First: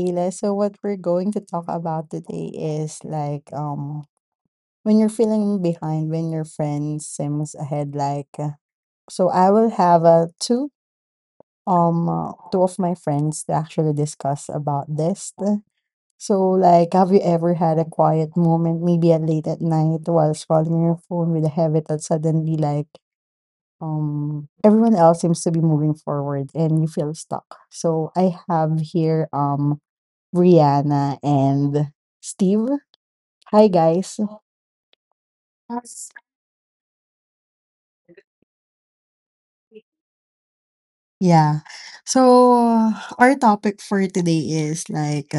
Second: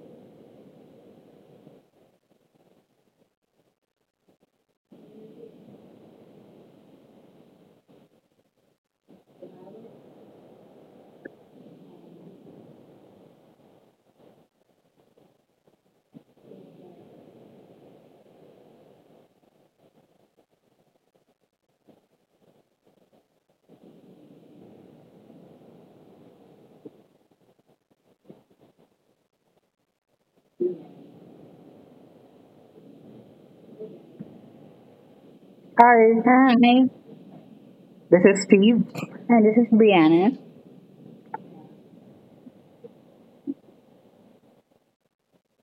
Kayla. So what we're going to talk about today is like when you're feeling behind, when your friend seems ahead, like so I will have two of my friends to actually discuss about this. So like, have you ever had a quiet moment, maybe at late at night, while scrolling your phone with a habit that suddenly, like everyone else seems to be moving forward and you feel stuck? So I have here Rihanna and Steve. Hi, guys. Hi, Yes. Hi, this is Steve. And this is Brianna. Yeah. So our topic for today is like,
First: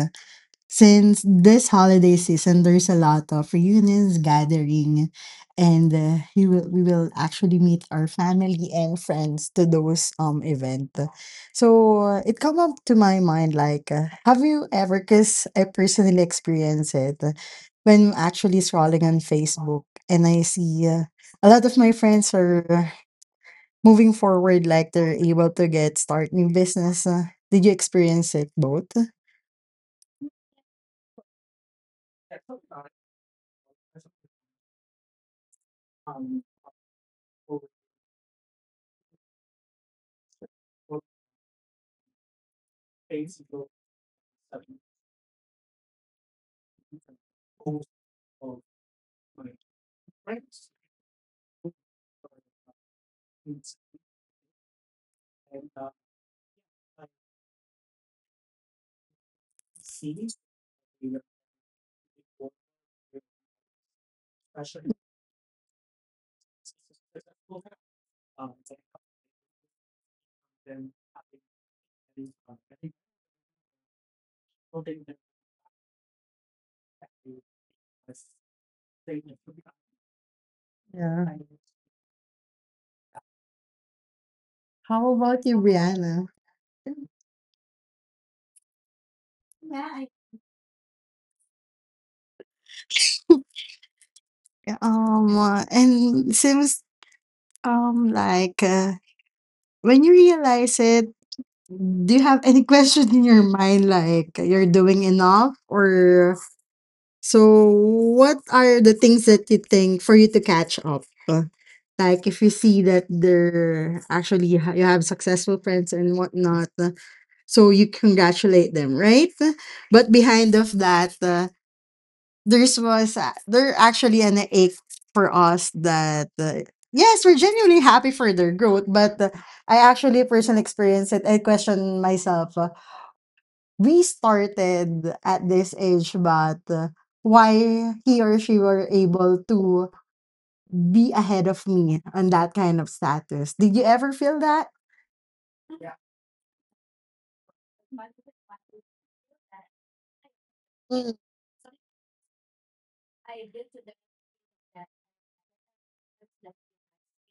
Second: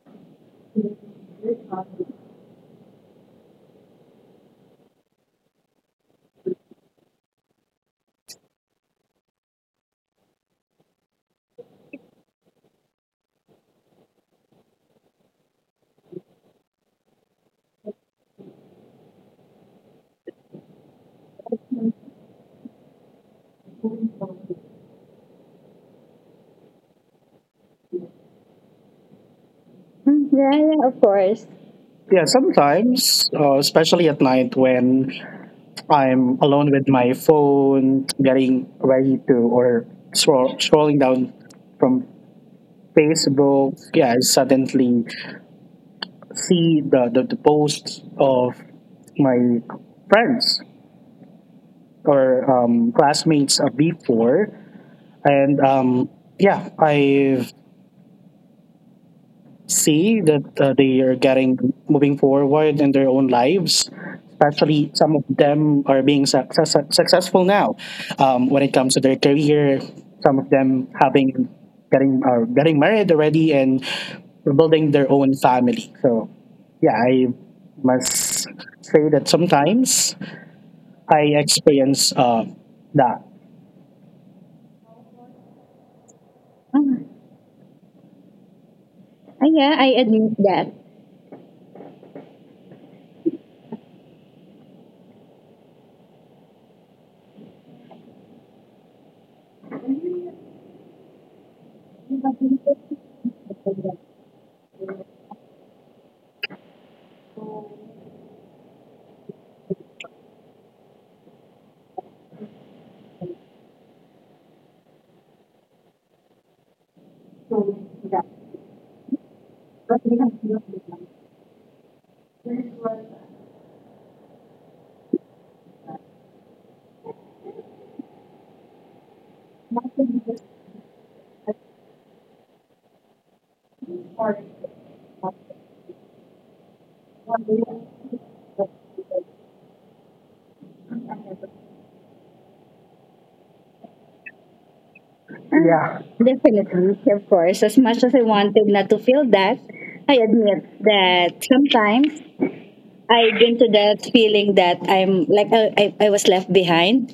since this holiday season, there's a lot of reunions, gathering, and we will actually meet our family and friends to those event. So it come up to my mind like, have you ever? Cause I personally experience it, when actually scrolling on Facebook and I see, a lot of my friends are, moving forward, like they're able to get start new business. Did you experience it, both? Mm, yeah, yeah, of course. Yeah, sometimes, especially at night when I'm alone with my phone, getting ready to or scrolling down from Facebook, yeah, I suddenly see the posts of my friends or classmates before. And yeah, I see that they are getting moving forward in their own lives. Especially, some of them are being successful now, when it comes to their career. Some of them having getting are getting married already and building their own family. So, yeah, I must say that sometimes I experience that. How about you, Brianna? Oh, yeah, I admit And seems, like, when you realize it, do you have any question in your mind like you're doing enough or so? What are the things that you think for you to catch up? Like, if you see that they're actually, you have successful friends and whatnot, so you that. congratulate them, right? But behind of that, there actually an ache for us that, yes, we're genuinely happy for their growth, but, I actually personally experienced it. I question myself. We started at this age, but why he or she were able to be ahead of me on that kind of status? Did you ever feel that? Yeah. Definitely, of course. As much as I wanted not to feel that, I admit Mm. that sometimes I get to that feeling that I'm like I was left behind.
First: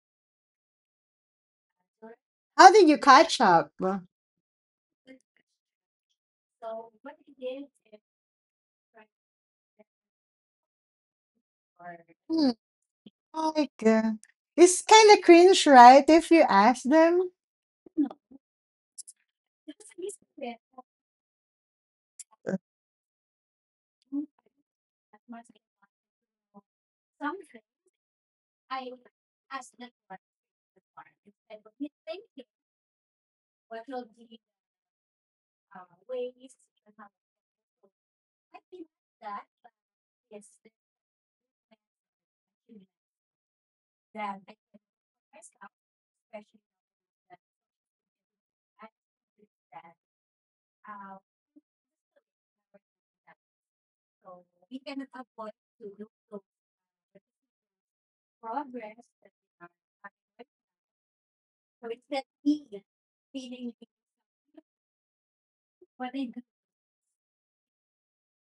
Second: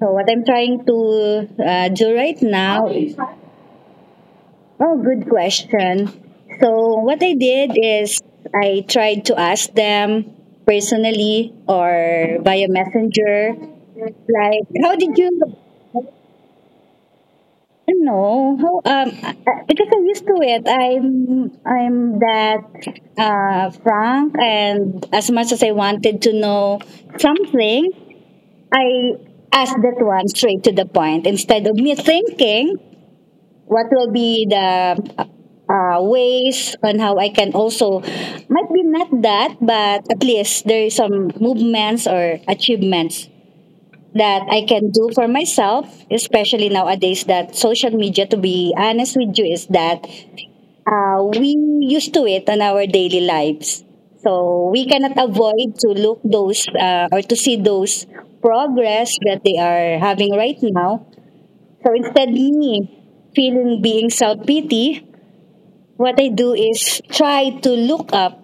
So what I'm trying to do right How now. did you catch up? Oh, good question. So what I did is I tried to ask them personally or Mm. via messenger, Like, like it's how kind did of you. cringe, right, if you ask them? No, how because I'm used to it. I'm that frank, and as much as I wanted to know something, I asked that one straight to the point instead of me thinking what will be the ways on how I can also, might be not that, but at least there is some movements or achievements that I can do for myself, especially nowadays that social media, to be honest with you, is that, we used to it on our daily lives. So we cannot avoid to look those, or to see those progress that they are having right now. So instead me feeling being self-pity, what I do is try to look up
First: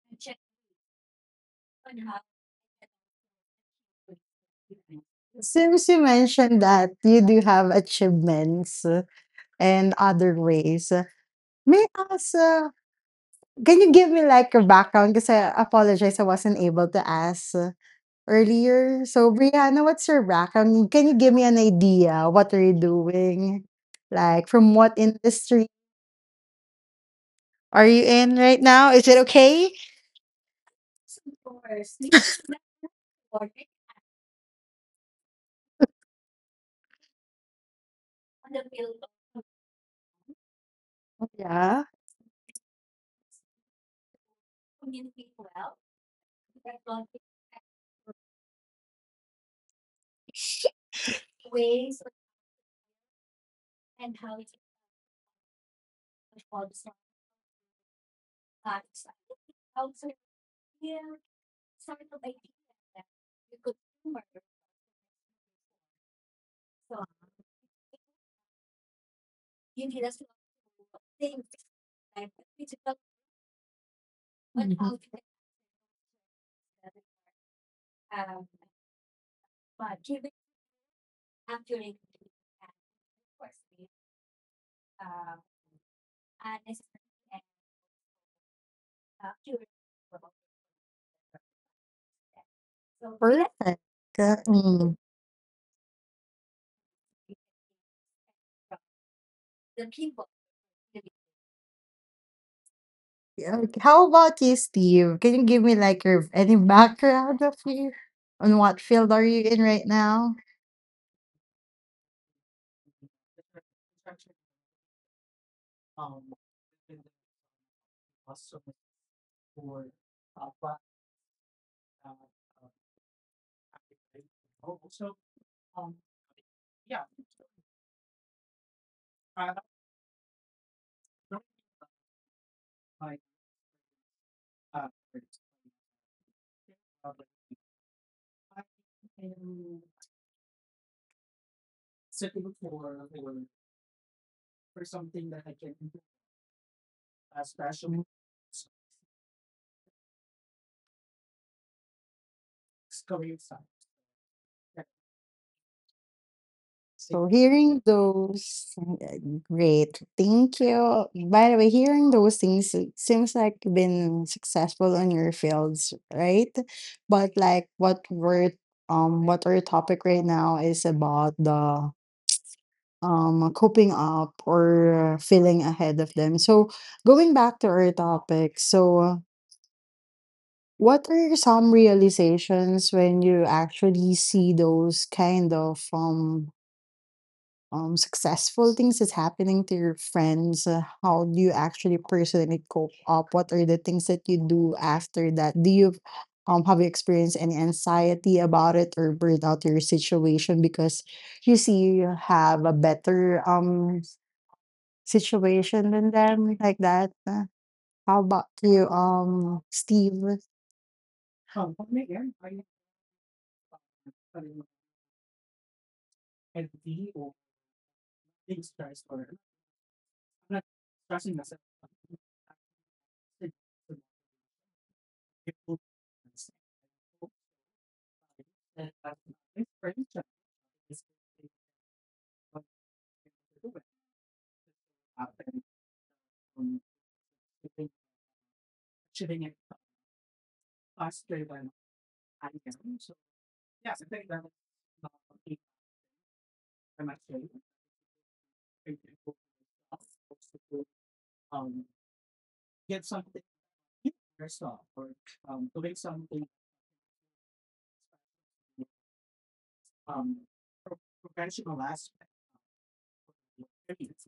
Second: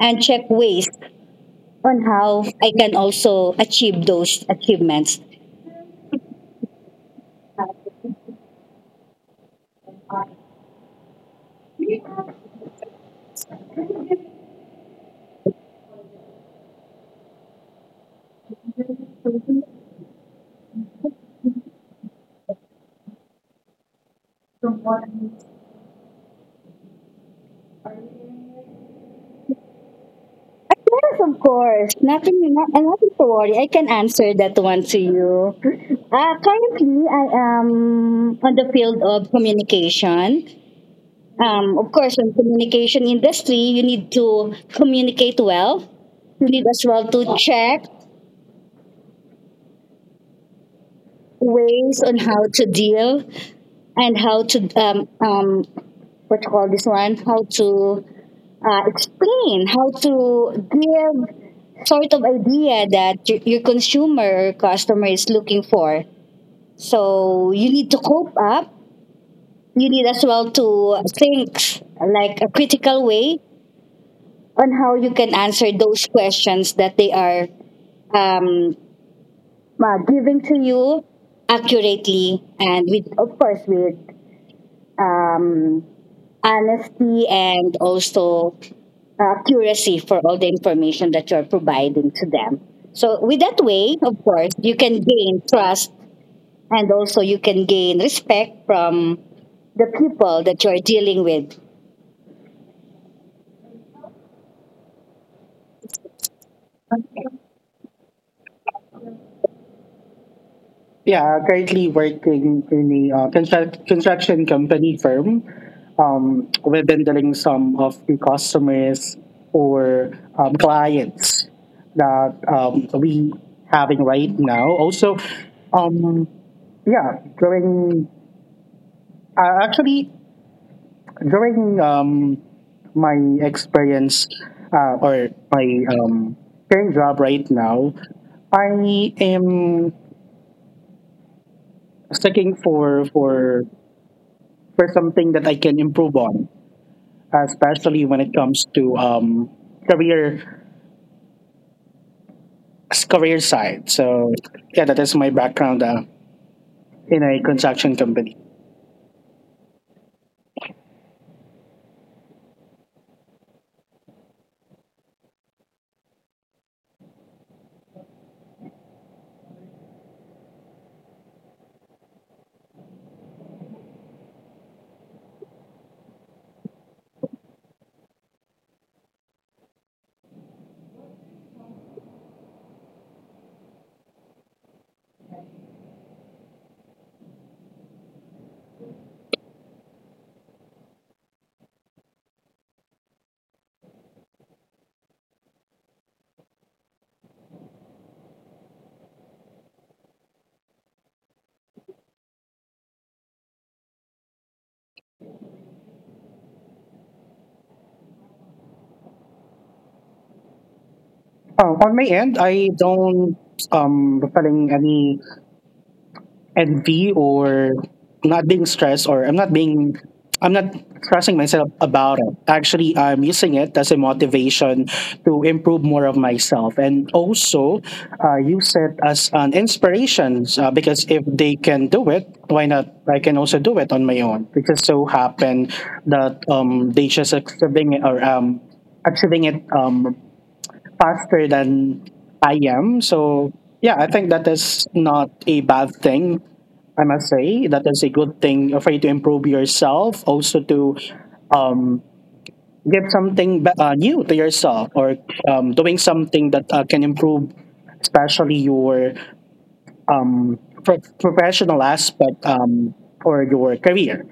and check ways on how I can also achieve those achievements. Since you mentioned that you do have achievements, and other ways, may I ask, can you give me like a background? Because I apologize, I wasn't able to ask earlier. So, Brianna, what's your background? Can you give me an idea? What are you doing? Like, from what industry are you in right now? Is it okay? Yes, of course. Nothing, nothing to worry. I can answer that one to you. Currently, I am on the field of communication. Yeah. Of course, in communication industry, you need to communicate well. You need as well to check ways on how to deal and how to what you call this one? How to explain, how to give sort of idea that your consumer or customer is looking for. So you need to cope up. You need as well to think like a critical way on how Mhm. you can answer those questions that they are um, giving to you accurately, and with, of course, with um, honesty and also curacy for all the information that you're providing to them. So, with that Perfect. way, of course, you Mm. can gain trust, and also you can gain respect from the people that you're dealing with. Yeah, okay. How about you, Steve? Can you give me like your any background of you on what field are you in right now? Yeah, currently working in a construction company firm. We are handling some of the customers or clients that we having right now. Also, um, yeah, going actually, during my experience or my um, current job right now, I am seeking for something that I can improve on, especially when it comes to career career side. So yeah, that is my background, So in a hearing construction company. those, great, thank you. By the way, hearing those things, it seems like you've been successful on your fields, right? But like, what our topic right now is about the coping up or, feeling ahead of them. So going back to our topic, so. What are some realizations when you actually see those kind of, successful things that's happening to your friends? How do you actually personally cope up? What are the things that you do after that? Do you have you experienced any anxiety about it or burnt out your situation because you see you have a better situation than them like that? How about you, Steve? On my end, I don't feeling any envy, or not being stressed, or I'm not stressing myself about it. Actually, I'm using it as a motivation to improve more of myself, and also use it as an inspiration, because if they can do it, why not? I can also do it on my own. It just so happened that, they just achieving it, faster than I am. So yeah, I think that is not a bad thing. I must say that is a good thing for you to improve yourself, also to um, give something new to yourself, or doing something that can improve, especially your professional aspect, or your career.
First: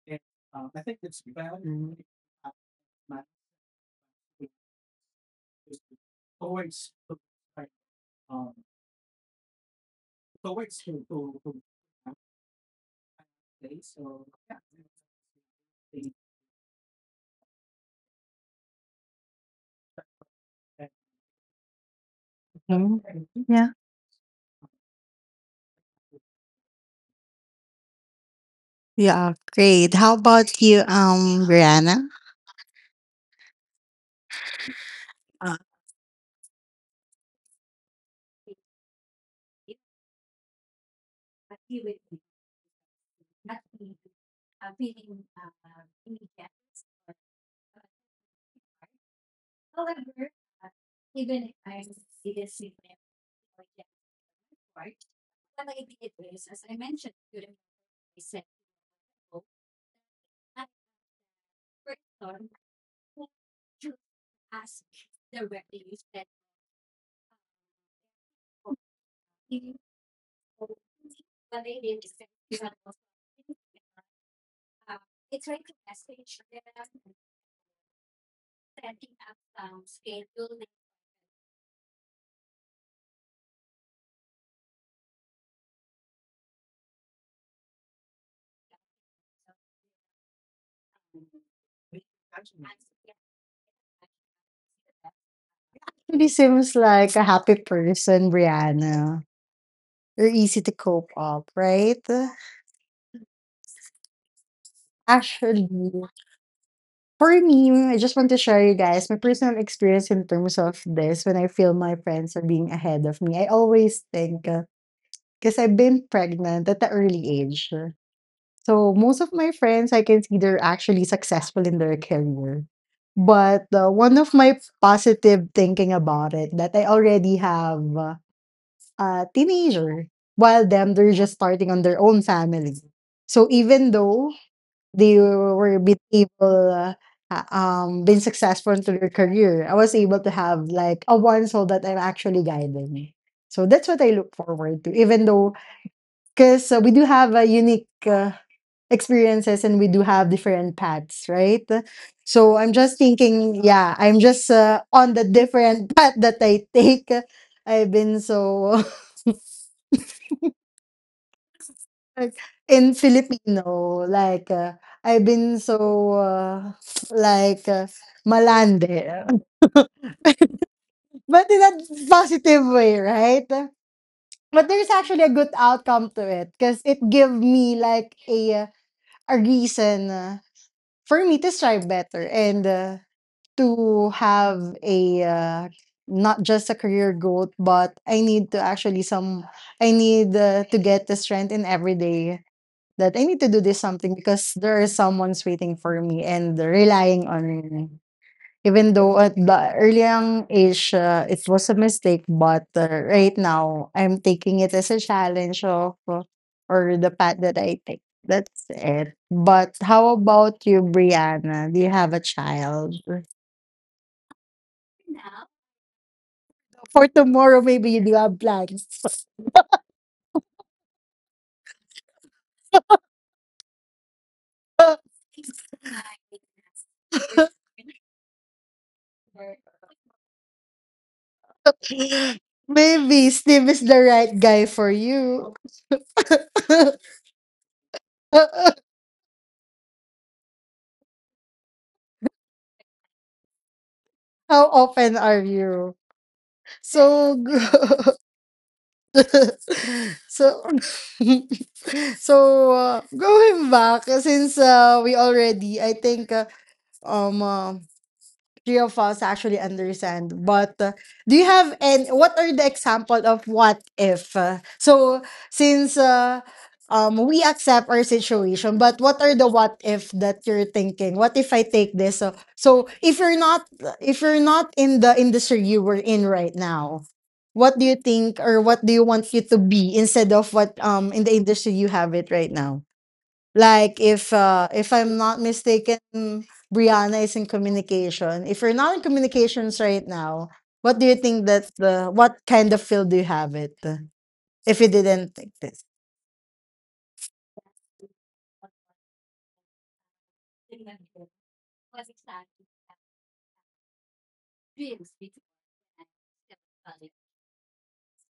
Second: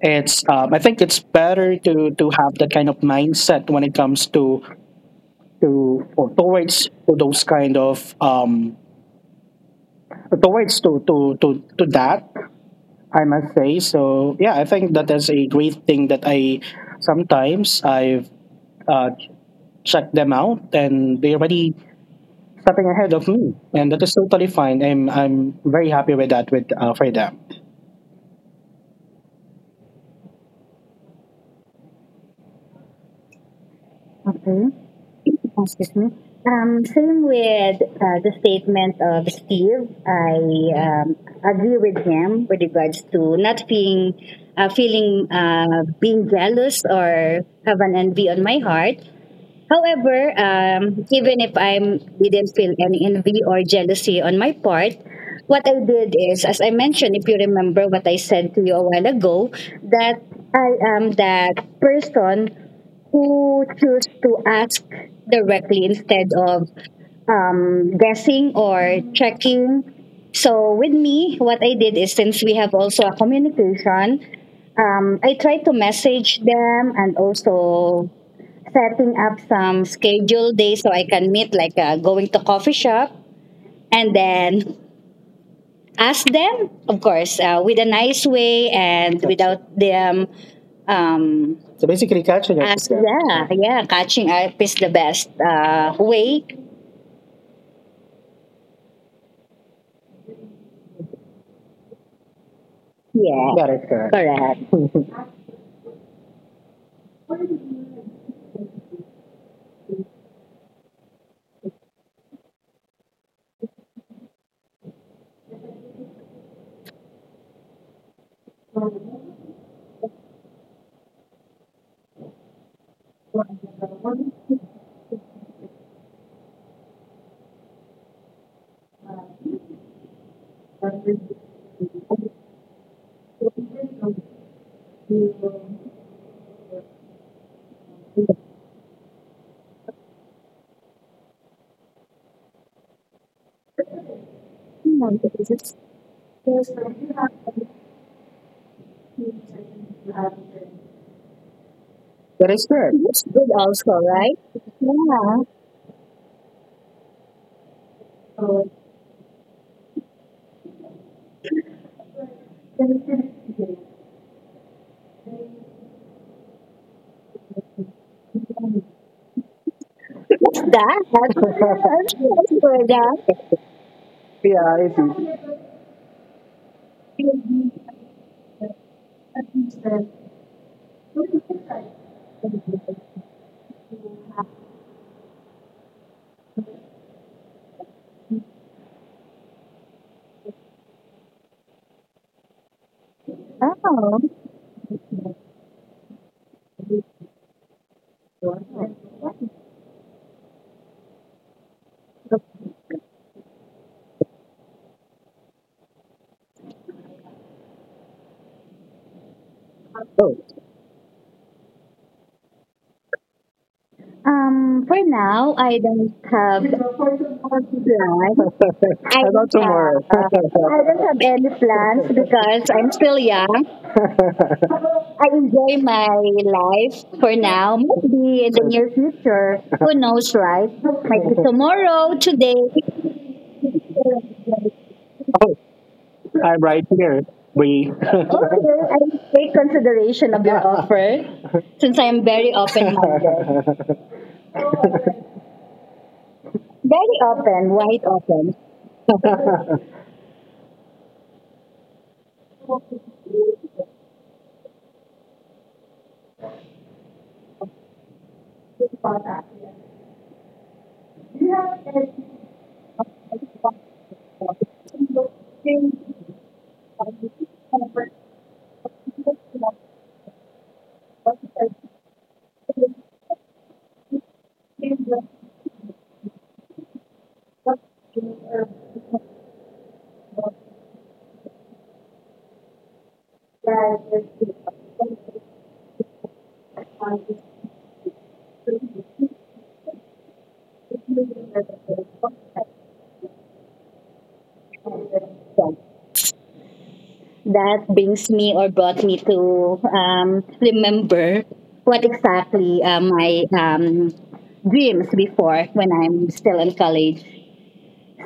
It's I think it's better to have that kind of mindset when it comes to or towards to those kind of, towards to that I must say. So yeah, I think that is a great thing that I sometimes I've uh, checked them out, and they're already stepping ahead Mhm. of me, and that is totally fine. I'm very happy with that, with for them. Yeah, great. How about you, Brianna? Uh, Excuse me. Same with the statement of Steve. I agree with him with regards to not being, feeling, being jealous, or have an envy on my heart. However, even if I didn't feel any envy or jealousy on my part, what I did is, as I mentioned, if you remember what I said to you a while ago, that I am that person who choose to ask directly, instead of guessing or checking. So with me, what I did is, since we have also a communication, I tried to message them, and also setting up some schedule days so I can meet, like, going to coffee shop, and then ask them, of course, with a nice way, and without them. So basically, yeah, yeah, catching up is the best Really way. seems like a happy person, Brianna. You're easy to cope up, right? Yeah, got it, correct, correct. Actually, for me, I just want to share you guys my personal experience in terms of this. When I feel my friends are being ahead of me, I always think, because I've been pregnant at the early age. So most of my friends, I can see they're actually successful in their career. But one of my positive thinking about it, that I already have a teenager, while them, they're just starting on their own family. So even though they were been able, been successful into their career, I was able to have like a one soul that I'm actually guiding. So that's what I look forward to, even though, because we do have a unique. Experiences, and we do have different paths, right? That So is I'm correct. just That's good thinking, also, yeah, I'm right? just on the different path that I take. I've been so like, in Yeah. Filipino, like. I've been so like, malande, but in That a positive way, happens. right? But Yeah, it there's actually a good is. outcome to it, because it gave me like a reason, for me to strive better. And to have a, not just a career growth, but I need to actually some I need, to get the strength in every day, that I need to do this something because there is someone's waiting for me and relying on me. Even though at the early young age, it was a mistake, but right now I'm taking it as a challenge of, or the path that I take. That's it. But how Oh. Oh. about you, Brianna? Do you have a child? For now, I don't have plans. I For tomorrow, maybe you do have plans. About don't tomorrow. I don't have any plans because I'm still young. I enjoy my life for now. Maybe in the near future, who knows, right? Maybe tomorrow, today. Maybe Steve is the Oh, right guy for you. I'm right here. We Okay, I will take consideration of your offer since I am very open minded. How open are you? Very So, open, wide good. open. So, going back, since we already, I think, um, uh, three of us actually understand. But do you have, and what are the example of what if? So, since we accept our situation, but what are the what if that you're thinking? What if I take this? So, if you're not in the industry you were in right now, what do you think, or what do you want you to be, instead of what in the industry you have it right now? Like, if I'm not mistaken, Brianna is in communication. If you're not in communications right now, what do you think that the what kind of field do you have it, if you didn't take this? That brings me or brought me to, remember what exactly my, dreams before when I'm still in college.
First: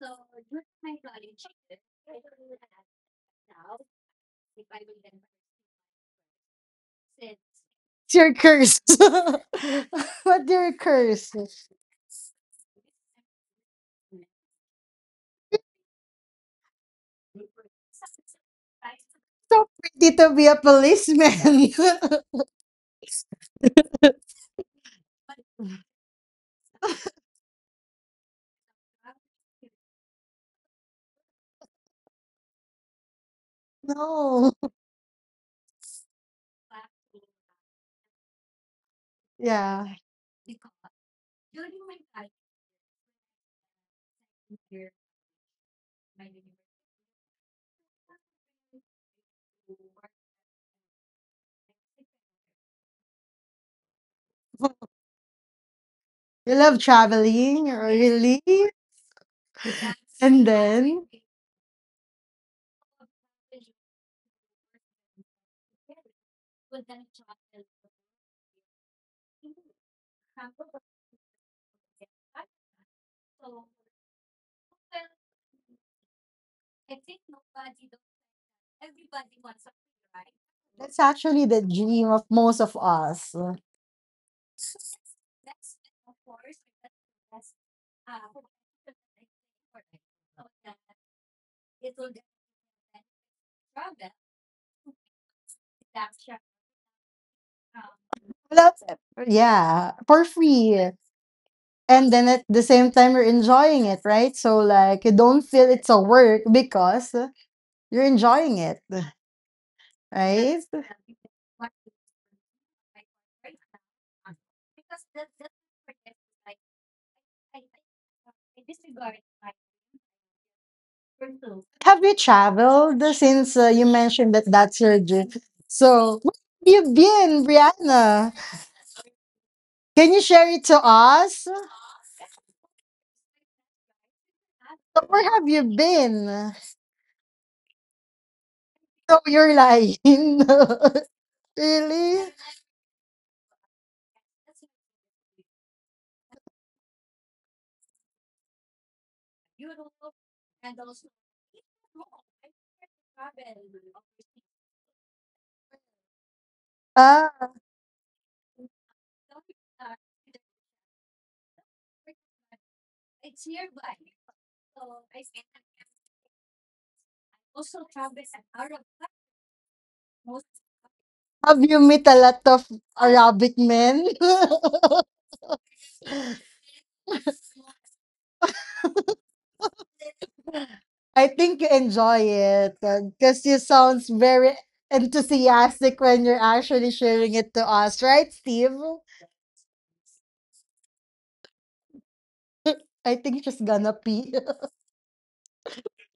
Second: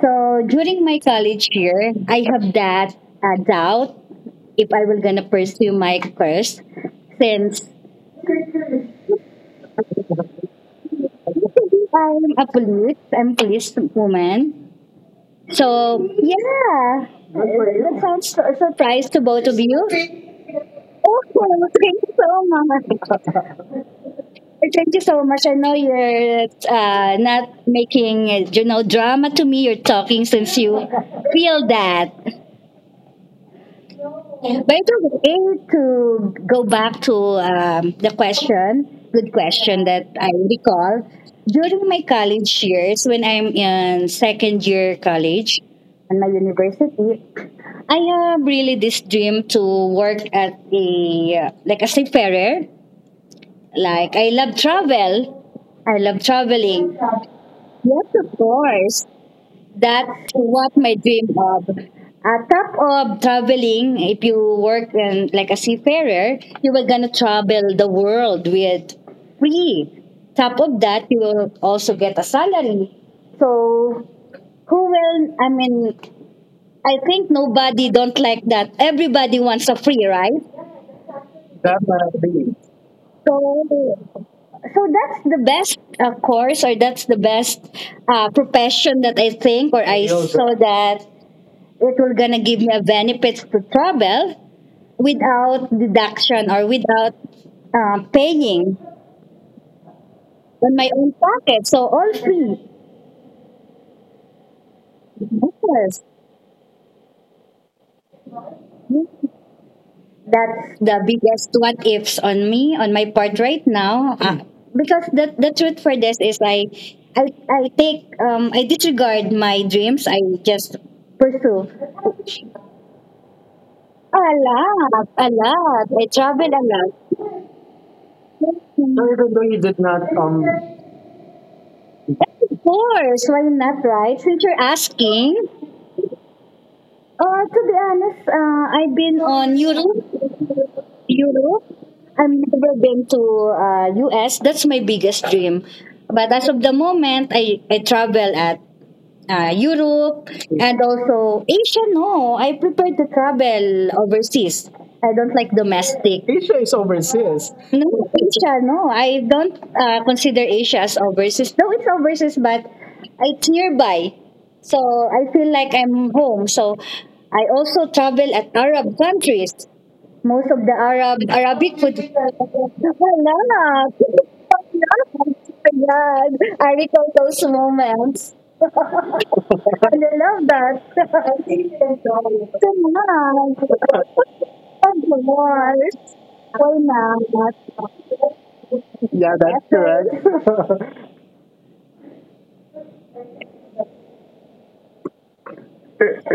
So during my college year, I have that doubt if I will gonna pursue my course, since It's your curse. What your curse? I'm police woman. So yeah, that sounds a surprise to both of So pretty you. to be a Oh, policeman. thank you so much. Thank you so much. I know you're not making drama to me. You're talking since you feel that. No. But it's okay to go back to, the question. Good question Yeah. that I recall during my college years when I'm in second year college in my university. I have really this dream to work at a, like a seafarer. Like, I love travel. I love You love traveling. traveling, Yes, of really? course. That's And what my then, dream of. On top of traveling, if you work in, like a seafarer, you were gonna travel the world with free. Top of that, you will also get a salary. So who will? I mean, I think nobody don't like that. Everybody wants a free, right? that's actually the dream of Definitely. most of us. So, so that's the best course, or that's the best profession that I think, or I saw that it will gonna give me a benefits to travel without deduction, or without paying Well, yeah, for on my free. own pocket. So all And then at free. the same time, you're enjoying it, right? So, like, you don't feel it's Yes. a work because you're enjoying it, right? That's the biggest what ifs on me, on my part right now, because the truth for this is, I disregard my dreams. I just pursue, Have you traveled since, you mentioned that a that's your lot, dream? a lot. So, I travel where a have you lot. been, Brianna? So even though you did Can you not, share it to us? of course, why not, right, since you're So, where have asking. you been? To be honest, I've No, been you're on lying. Europe. Europe. Really? I've never been to, US. That's my biggest dream. But as of the moment, I travel at, Europe, and also Asia. No, I prefer to travel overseas. I don't like domestic. Asia is Ah, overseas. No, Asia, no. I don't consider Asia as overseas. Though it's overseas, but it's nearby. So I feel like I'm home. So I also travel at Arab countries. Most of the have Arabic food. you met a lot of Arabic Wala. men? Ayan. I recall those moments. I love that. So I nice. think you enjoy Thank it because you sounds very you, Lord. enthusiastic when you're So actually sharing it to us, nice. right, Steve? Yeah, that's correct. I think she's gonna pee.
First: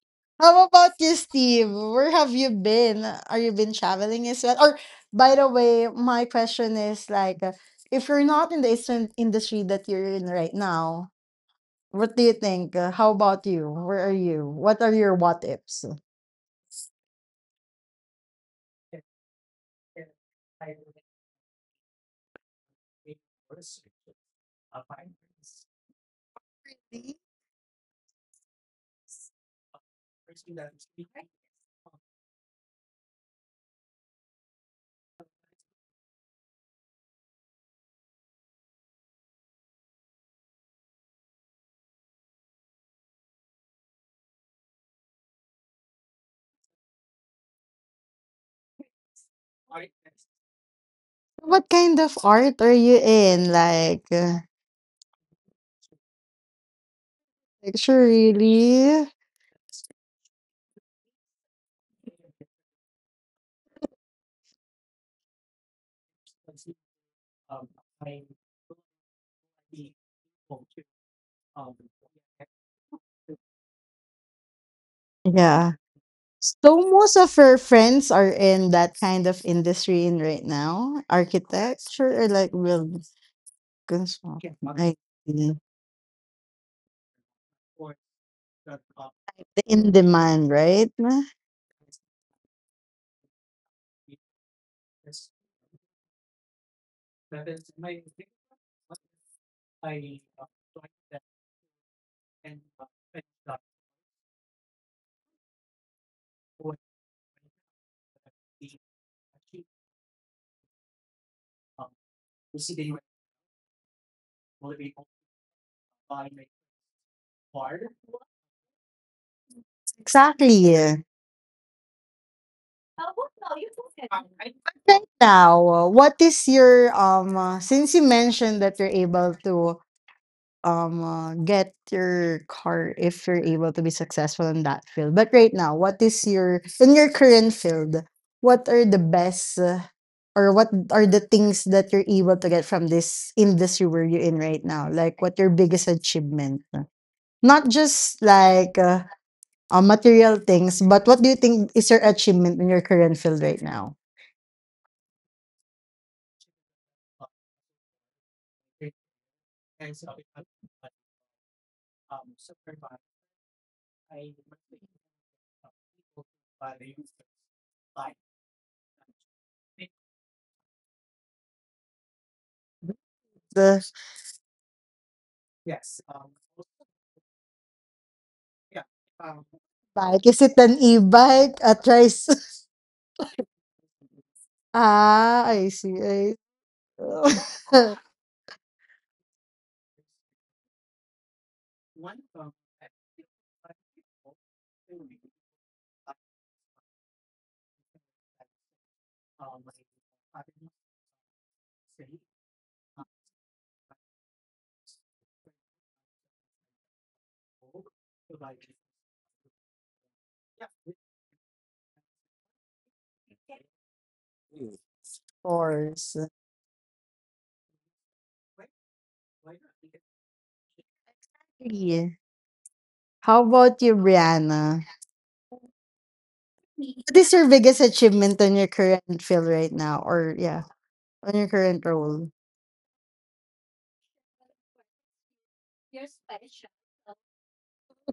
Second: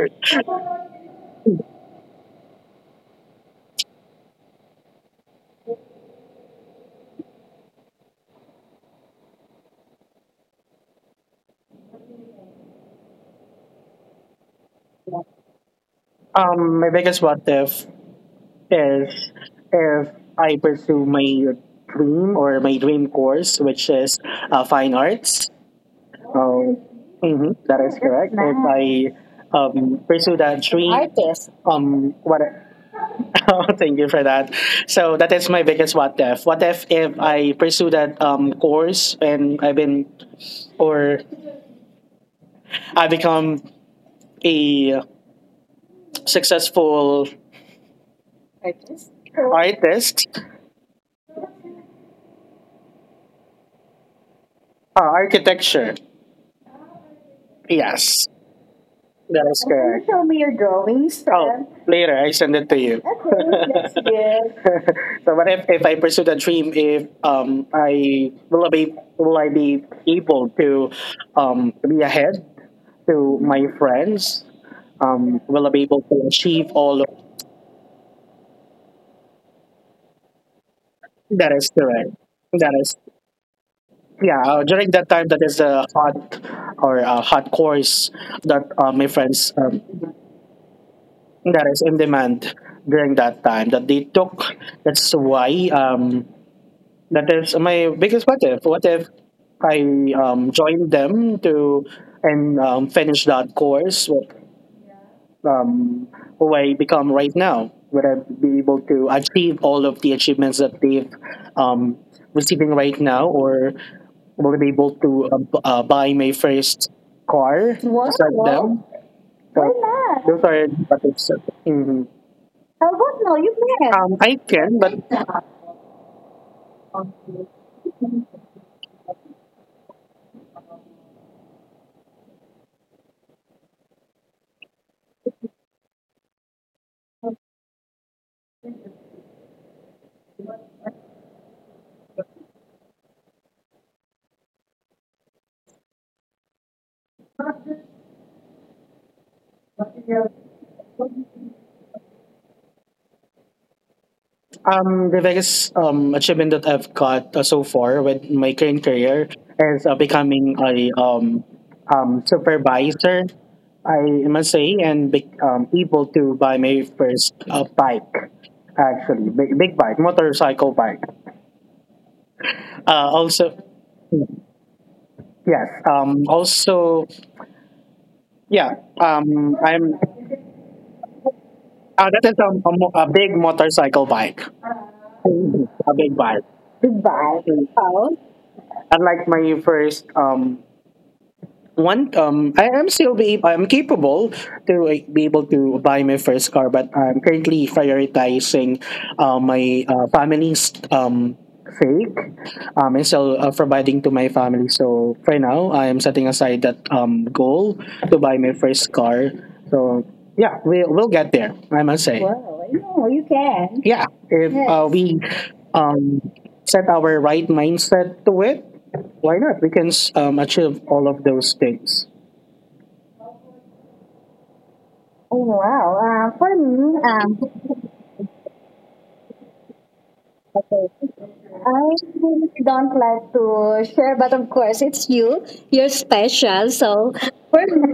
How about you, Steve? Where have you been? Are you been traveling as well? Or, by the way, my question is like, if you're not in the Eastern industry that you're in right now, what do you think? How about you? Where are you? What are your what ifs? My biggest what if is, if I pursue my dream, or my dream course, which is, fine arts. Um, mhm, that is correct. If. Nice. I, pursue that dream. Artist. What? Oh, thank you for that. So that is my biggest what if. What if I pursue that, course, and I've been or I become a successful. Artist? What kind of art are you in? Like. Architecture. Picture Yes, really. that is. Can you correct. Show me your drawings? Oh, Then? Later I send it to you. Okay, that's good. So what if I pursue that dream? If, I will I be able to, be ahead to my friends, Yeah. will I be able to So achieve most all of. of her friends are in that kind of industry in right now, That is architecture, or correct. like That building is. Yeah. construction. I During that time, see. that is a hot or a hot course that my The friends in demand, right? that is in demand during that time that they took. That's why that is my biggest what if. What if I joined them to and finish that course? um, who I become right now. Would I be able to achieve all of the achievements that they've um, receiving right now, or will I be able to buy my first car. Wow, just like them? Wow. Why So not? Those are Exactly. the topics. Mhm. How about no? You can. I can, Right but now, what is your um? Since you mentioned that you're able to, get your car if you're able to be successful in that field. But right now, what is your in your current field? What are the best, or what are the things that you're able to get from this industry where you're in right now? Like, what your biggest achievement? Not just like, material things, but what do you think is your achievement in your current field right now? The biggest achievement that I've got so far with my current career is becoming a supervisor, I must say, and be, able to buy my first bike, actually, big, big bike, motorcycle bike. Also, The yes, also, yeah, bike, is it an e-bike? A that tricycle? is a, a big motorcycle bike, Ah, I see. a big bike. I Big bike. Oh. Unlike my first one, I'm capable to, like, be able to buy my first car, but I'm currently prioritizing my family's sake and still providing to my family. So for now, I am setting aside that goal to buy my first car. So yeah, we'll get there. I must say, whoa, no, you can. Yeah, if yes, we course. um, set our right mindset to it, why not? We can achieve all of those Yeah. things. How about you, Brianna? Oh wow! For me, What is your biggest achievement on your current field right now? Or yeah, okay, on your current I role? really don't like to share, but of course, it's you. You're special. So for me,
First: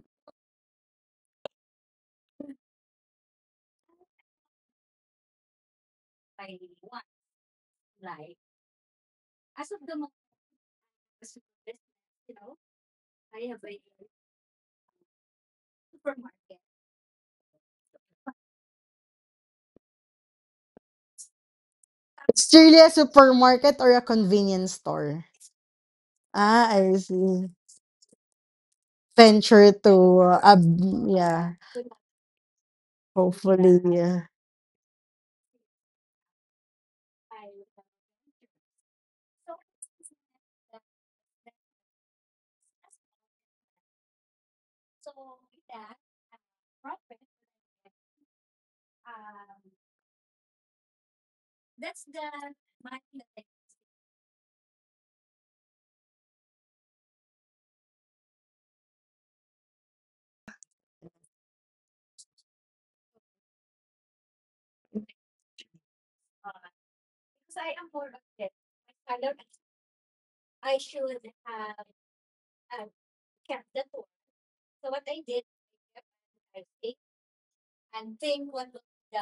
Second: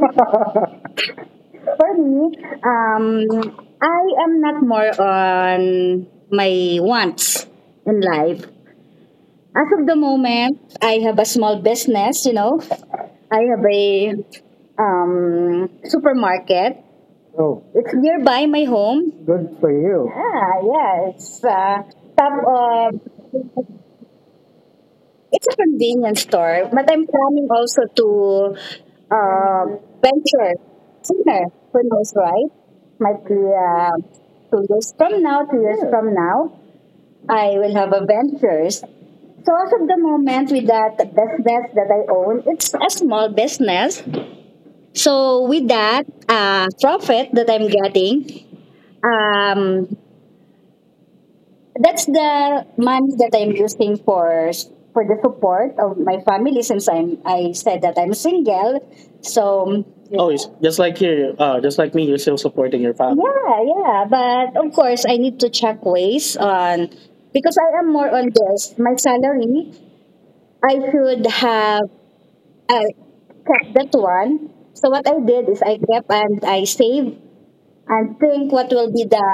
for me, um, I am not more on my wants in life. As of the moment, I have a small business. You know, I have a supermarket. Oh, it's nearby my home. Good for you. Ah, yeah, it's top It's really a of supermarket or a convenience store? it's a convenience Ah, store, but I I'm see. planning also to uh, Venture to uh, venture ab- sooner. yeah. Who knows, right? Might be Hopefully, yeah. 2 years from now, 2 years from now, I will have a ventures. So as of the moment, with that business that I own, it's a small business. So with that profit that I'm getting, um, that's the money that I'm using for the support of my family since I said that I'm single. So oh, it's just like you, just like me, you're still supporting your family. Yeah, yeah. But of course, I need to check ways on because I am more on this. My salary, I should have uh, kept that one. So what I did is I kept and I saved and think what will be the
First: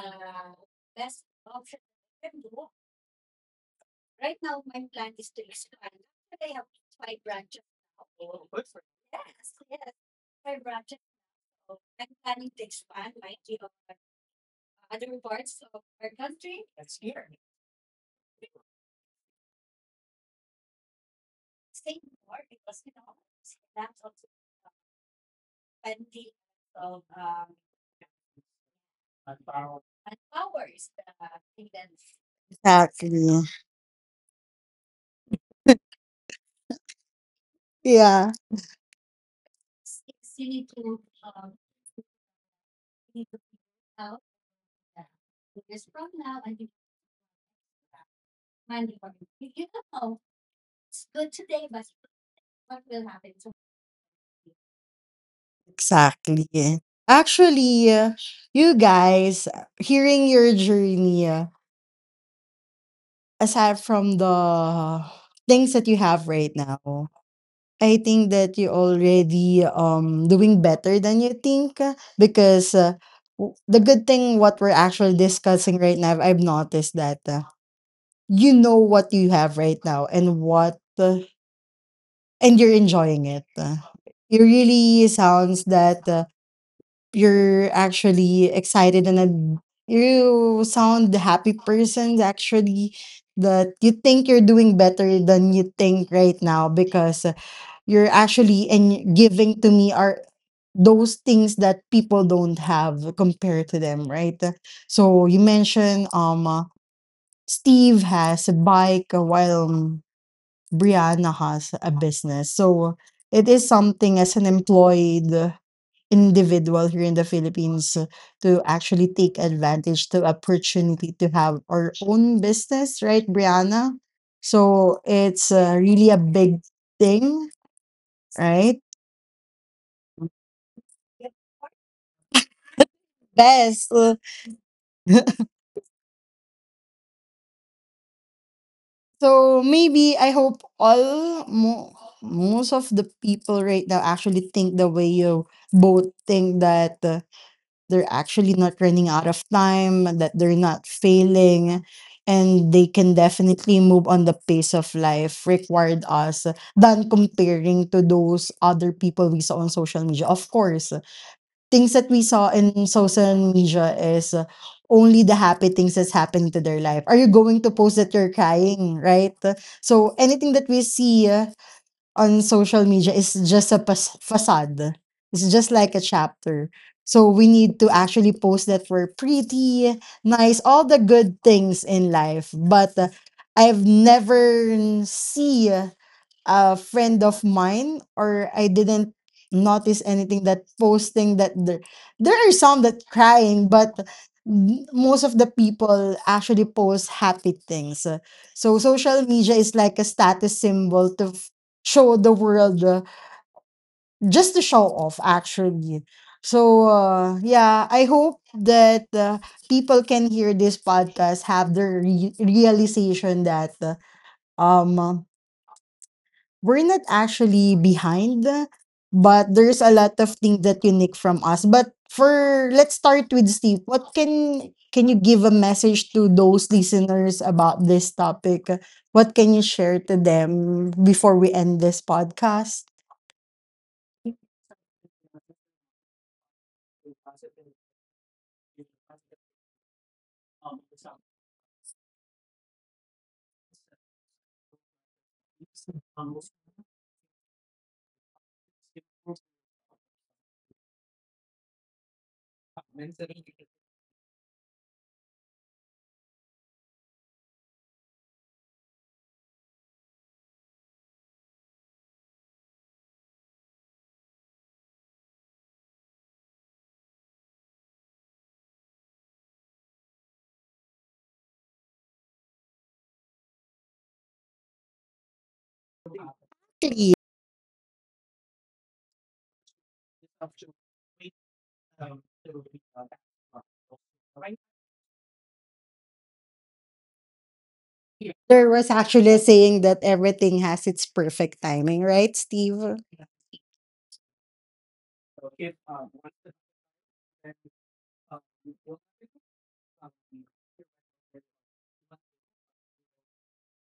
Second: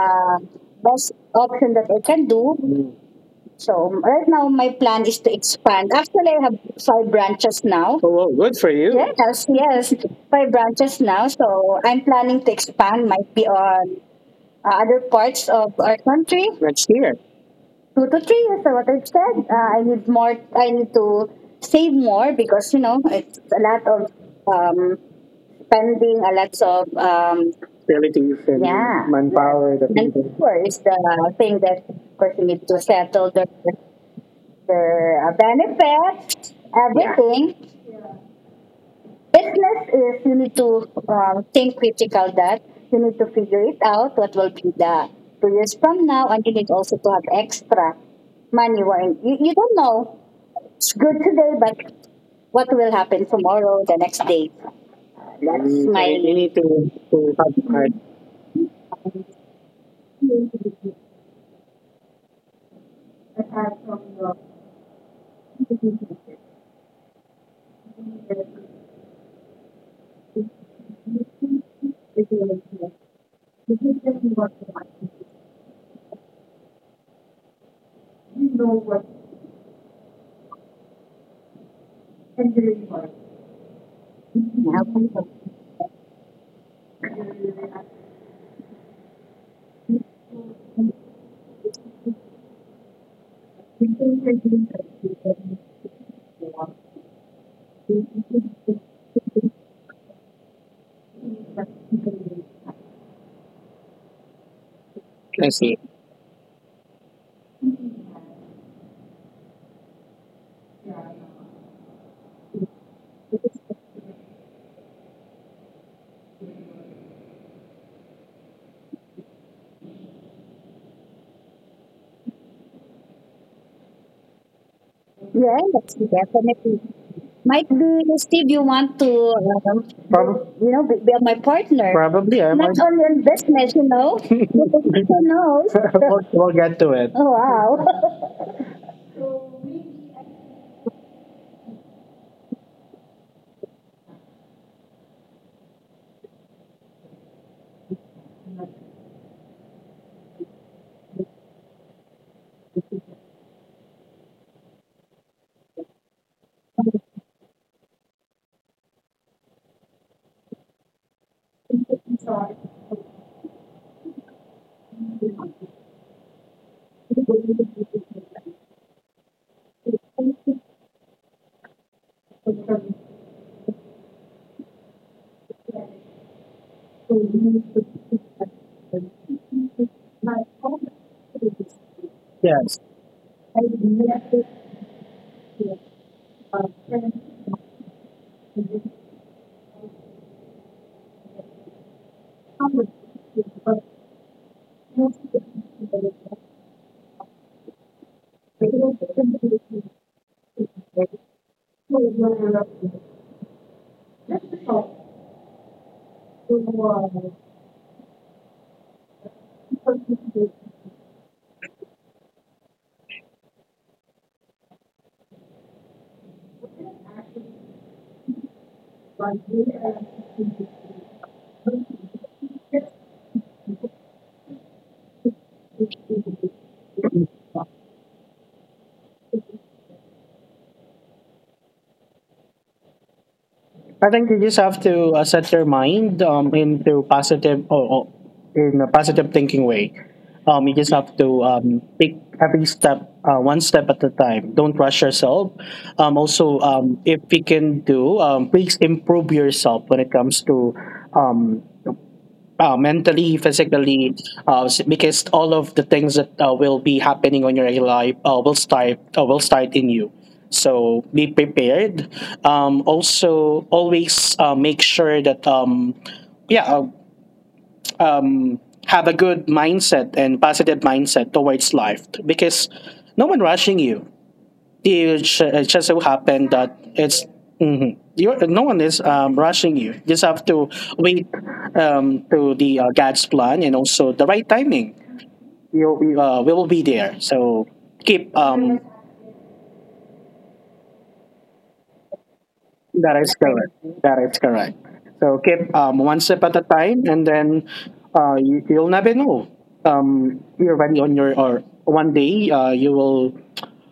best option that I can do. So right now my plan is to expand. Actually, I have five branches now. Oh, well, good for you. Yes, yes, five branches now. So I'm planning to expand. Might be on other parts of our country. Let's hear. 2 to 3 years, what I've said. I need more. I need to save more because you know it's a lot of um, spending, a lot of abilities and yeah, manpower, the and people. Poor is the thing that of course you need to settle the Exactly. the benefits, everything. Yeah. Yeah, Business is you need to think critical that you need to figure it out what will be the 2 years from now, and you need also to have extra money. Wherein you don't know it's good today, but what will happen tomorrow, the next day. That's Mm, my correct. You need exactly. Actually, you guys, hearing your journey, aside from the things that you have right now, I think that you're already, doing better than you think, because, w the to good thing have what we're heart. actually discussing right now, I've noticed that, you you know know what what you have right now and you're engineering was. enjoying it. It Now, please, really sounds that, you're actually excited, and, you sound the happy person actually, that you think you're doing better than you think right now, because you're actually and giving to me are those things that people don't have compared to them, right? So you I see. mentioned, Steve has a bike, while, Brianna has a business. So it is something as an employed, individual here in the Philippines, to actually take advantage to opportunity to have our own business, right, Brianna? So it's, Yeah, that's really a big definitely. thing, Might be, Steve, you right? want to, you know, be my partner. Probably. I not might. only in business, Best. you know. but the people knows? We'll get to it. Oh, So maybe I hope all most of the people right now actually think the way you both think, that they're actually not running out of time, that they're not failing, and they can definitely move on the pace of life required us, than comparing to those other people we saw on social media. Of course, things that we saw in social media is, only the happy things that's happening to their life. Are you wow. going to post that you're crying, right? So anything that we see, on social media is just a facade. It's just like a chapter. So we need to actually post that we're pretty, nice, all the good things in life. But Yes. Yes. I've never see a friend of mine, or I didn't notice anything that posting that there are some that crying, but most of the people actually post happy things. So social media is like a status symbol to show the world, just to show off actually. So yeah, I hope that, people can hear this podcast, have the realization that, um we're not actually behind, but there's a lot of things that unique from us. But for let's start with Steve. What can you give a message to those listeners about this topic? What can you share to them before we end this podcast? I think you just have to set your mind into positive or in a positive thinking way. You just have to take every step, one step at a time. Don't rush yourself. Also, if you can do, please improve yourself when it comes to um, mentally, physically, because all of the things that will be happening on your life will start in you. So be prepared. Also, always make sure that yeah, uh, um, have a good mindset and positive mindset towards life because no one rushing you it, it just so happened that Actually, it's mhm. No one is rushing you. You just have to wait to the God's plan and also the right timing. You, we will be there. So keep there was actually a saying that everything has its perfect timing, right, Steve? that is correct. That is correct. So keep one step at a time, and then you'll never know. You're already on your or one day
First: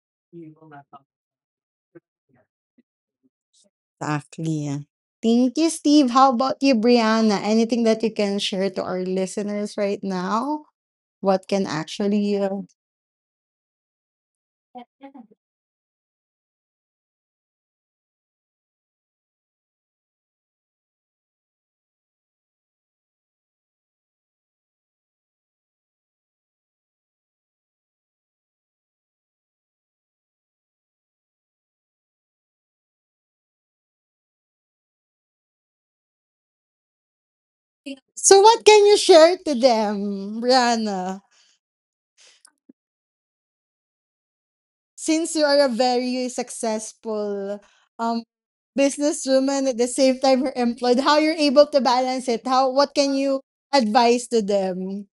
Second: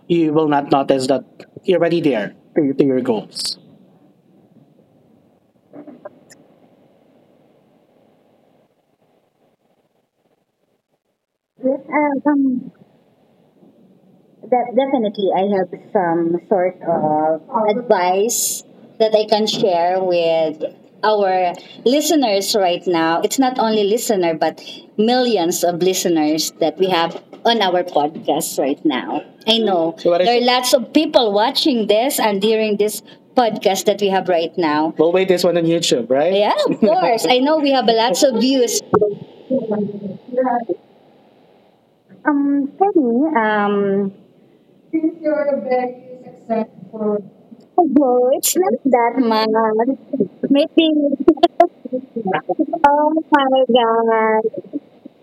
you will not notice that you're already there to your goals. Exactly. Thank you, Steve. How about you, Brianna? Anything that you can share to our listeners right now? What can Yes, actually definitely, I have some sort of advice that I can share with our listeners right now. It's not only listener, but millions of listeners that we have on our podcast right now. I know so what there are should, lots of people watching this and hearing this podcast that we have right now. We'll wait this one on YouTube, right? Yeah, of course. I know we have lots so of what views. can you share to them, Rihanna, For me, choose since you your are a values very except for successful um although it's not that businesswoman? At the much. same time, you're employed. How you're Maybe. able to balance it? How What can Oh you my advise to god. them?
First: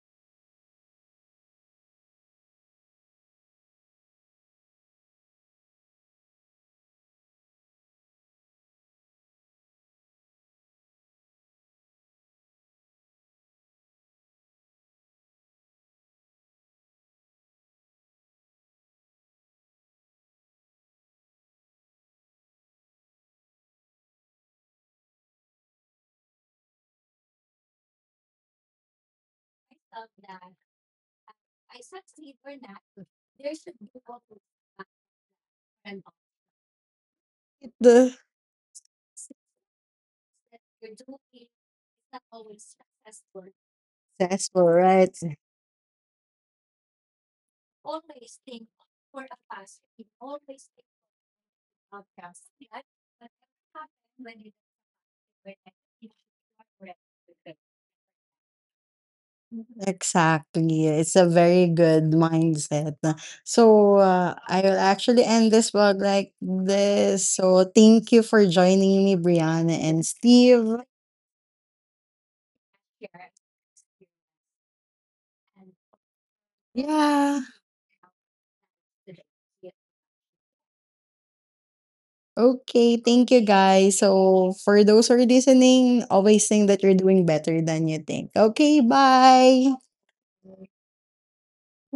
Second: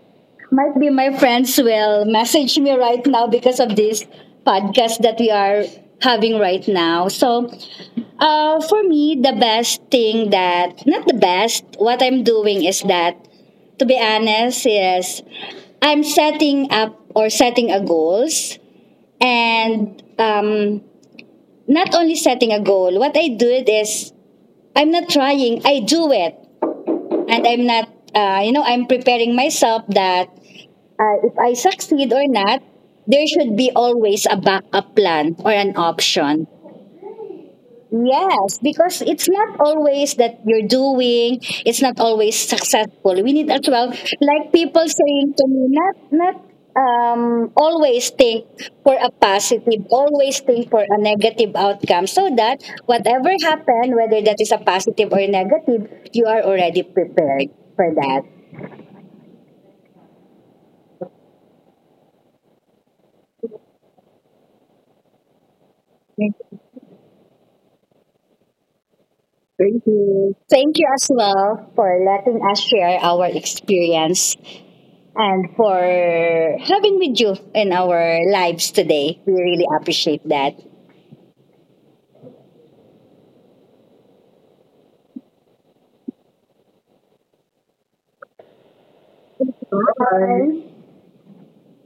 Might be my friends will message me right now because of this podcast that we are having right now. So, for me, the best thing that, not the best, what I'm doing is that, to be honest, is I'm setting up or setting a goals and not only setting a goal, what I did is I'm not trying, I do it. And I'm not, you know, I'm preparing myself that if I succeed or not, there should be always a backup plan or an option. The Yes, because it's not always that you're doing, it's not always successful. We need as well, like successful, people right? saying to me, not always think for a positive, always think for a negative outcome. So that whatever happen, whether that is a positive or negative, you are already prepared for that. Exactly, it's a very good mindset. So I will actually end this vlog like this. So thank you for joining me, Brianna and Thank you. Steve. Thank you as well for letting us share our experience and for having with Yeah. you in our lives today. We really appreciate that. Okay, thank you guys. So for those who are listening, always think that you're doing better than you think. Okay, bye. Bye.